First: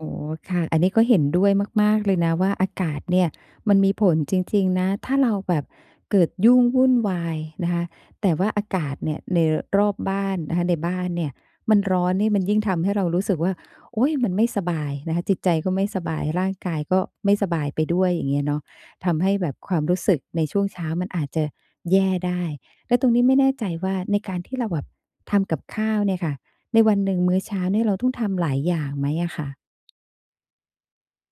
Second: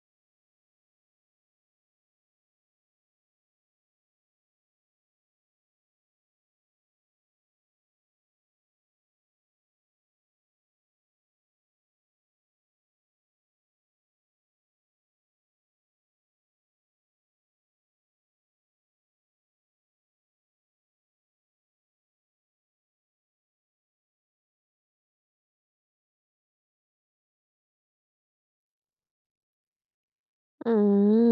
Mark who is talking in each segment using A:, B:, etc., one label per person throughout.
A: อ๋อ ค่ะ อันนี้ก็เห็นด้วยมาก ๆ เลยนะ ว่าอากาศเนี่ย มันมีผลจริง ๆ นะ ถ้าเราแบบเกิดยุ่งวุ่นวายนะคะ แต่ว่าอากาศเนี่ย ในรอบบ้านนะคะ ในบ้านเนี่ย มันร้อนนี่มันยิ่งทำให้เรารู้สึกว่า โอ๊ย มันไม่สบายนะคะ จิตใจก็ไม่สบาย ร่างกายก็ไม่สบายไปด้วย อย่างเงี้ยเนาะ ทำให้แบบความรู้สึกในช่วงเช้ามันอาจจะแย่ได้ แล้วตรงนี้ไม่แน่ใจว่า ในการที่เราแบบทำกับข้าวเนี่ยค่ะ ในวันหนึ่งมื้อเช้าเนี่ย เราต้องทำหลายอย่างไหมอะค่ะ?
B: อืม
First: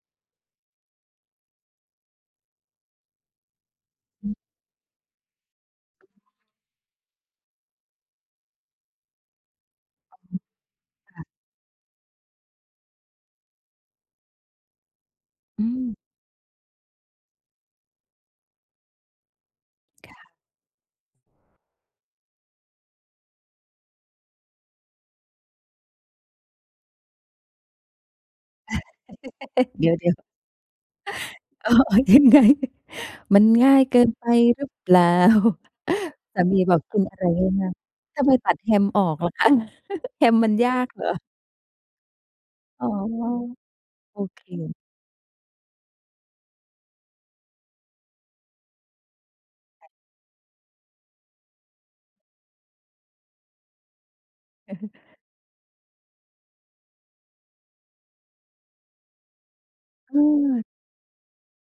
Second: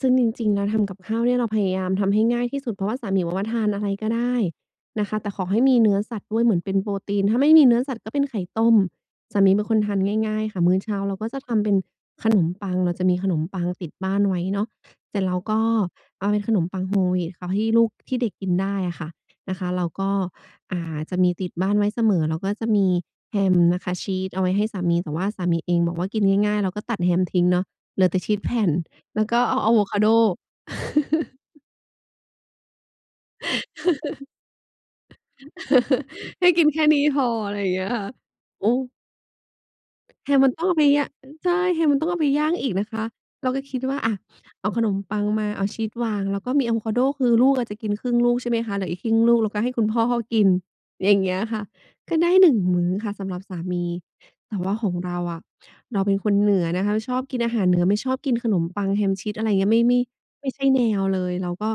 B: ซึ่งจริง ๆ แล้วทำกับข้าวเนี่ย เราพยายามทำให้ง่ายที่สุด เพราะว่าสามีบอกว่า ทานอะไรก็ได
A: อ
B: ้
A: ือ
B: นะคะ แต่ขอให้มีเนื้อสัตว์ด้วยเหมือนเป็นโปรตีน ถ้าไม่มีเนื้อสัตว์ก็เป็นไข่ต้ม สามีเป็นคนทานง
A: อ
B: ่
A: ื
B: า
A: อ
B: ย ๆ ค่ะ มื้อเช้าเรา
A: ค่
B: ก็
A: ะ
B: จะทำเป็นขนมปัง เราจะมีขนมปังติดบ้านไว้เนาะ เสร็จแล้วก็
A: อืม
B: เอาเป็นขนมปังโฮลวีตเอาให้ลูก ที่เด็กกินได้อะค่ะ นะคะ เราก็
A: ค่ะ
B: อ่า จะมีติดบ้านไว้เสมอ แล้วก็จะมีแฮมนะคะ ชีสเอาไว้ให้สามี แต่ว่าสามีเองบอกว่ากินง่าย ๆ เราก็ตัดแฮมทิ้งเนาะ เหลือแต่ชีสแผ่น แล้วก็เอาอาโว
A: เดี๋
B: คาโด
A: ยว ๆ เอาออกยังไง มันง่ายเกินไปหรือเปล่า? สา
B: ให้
A: มี
B: กิน
A: บ
B: แ
A: อ
B: ค
A: ก
B: ่
A: ก
B: น
A: ิ
B: ี
A: น
B: ้
A: อะ
B: พ
A: ไร
B: อ อะไร
A: ง
B: อย
A: ่า
B: ่า
A: ย
B: งเงี้ยค่ะ
A: ๆ ทำไมตัด
B: โอ
A: แ
B: ้
A: ฮมออกเหรอคะ? แฮ
B: แฮ
A: ม
B: มม
A: ม
B: ั
A: ั
B: น
A: น
B: ต้อง
A: ย
B: เอ
A: า
B: าไป
A: ก
B: ย
A: เหร
B: ะ
A: อ?
B: ใช่ แฮมมันต้องเอาไปย่างอีก
A: อ
B: น
A: ๋
B: ะ
A: อ
B: คะ เราก็คิดว่า อะ
A: โอเค
B: เอาขนมปังมาเอาชีสวาง แล้วก็มีอาโวคาโด คือลูกอาจจะกินครึ่งลูก ใช่ไหมคะ เหลืออีกครึ่งลูกเราก็ให้คุณพ่อเขากิน อย่างเงี้ยค่ะ ก็ได้ 1 มื้อค่ะ สำหรับสามี แต่ว
A: อ
B: ่า
A: ือฮ
B: ข
A: ึ
B: องเราอะ เราเป็นคนเหนือนะคะ แล้วชอบกินอาหารเหนือ ไม่ชอบกินขนมปังแฮมชีส อะไรเงี้ย ไม่ ไม่
A: อื
B: ไม่ใ
A: ม
B: ช่แนวเลย เราก็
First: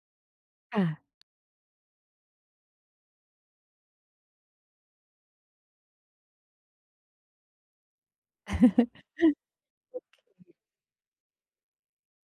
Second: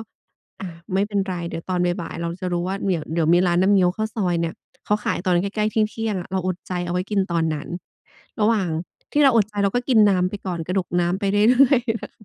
B: อ่า
A: ค่
B: ไม่เป็น
A: ะ
B: ไร เดี๋ยวตอนบ่าย ๆ เราจะรู้ว่าเดี๋ยว เดี๋ยวมีร้านน้ำเงี้ยวข้าวซอยเนี่ย เขาขายตอนใกล้ ๆ เที่ยง ๆ อะ เราอดใจเอาไว้กินตอนนั้น ระหว่างที่เราอดใจเราก็กินน้ำไปก่อน กระดกน้ำไป เรื่อย ๆ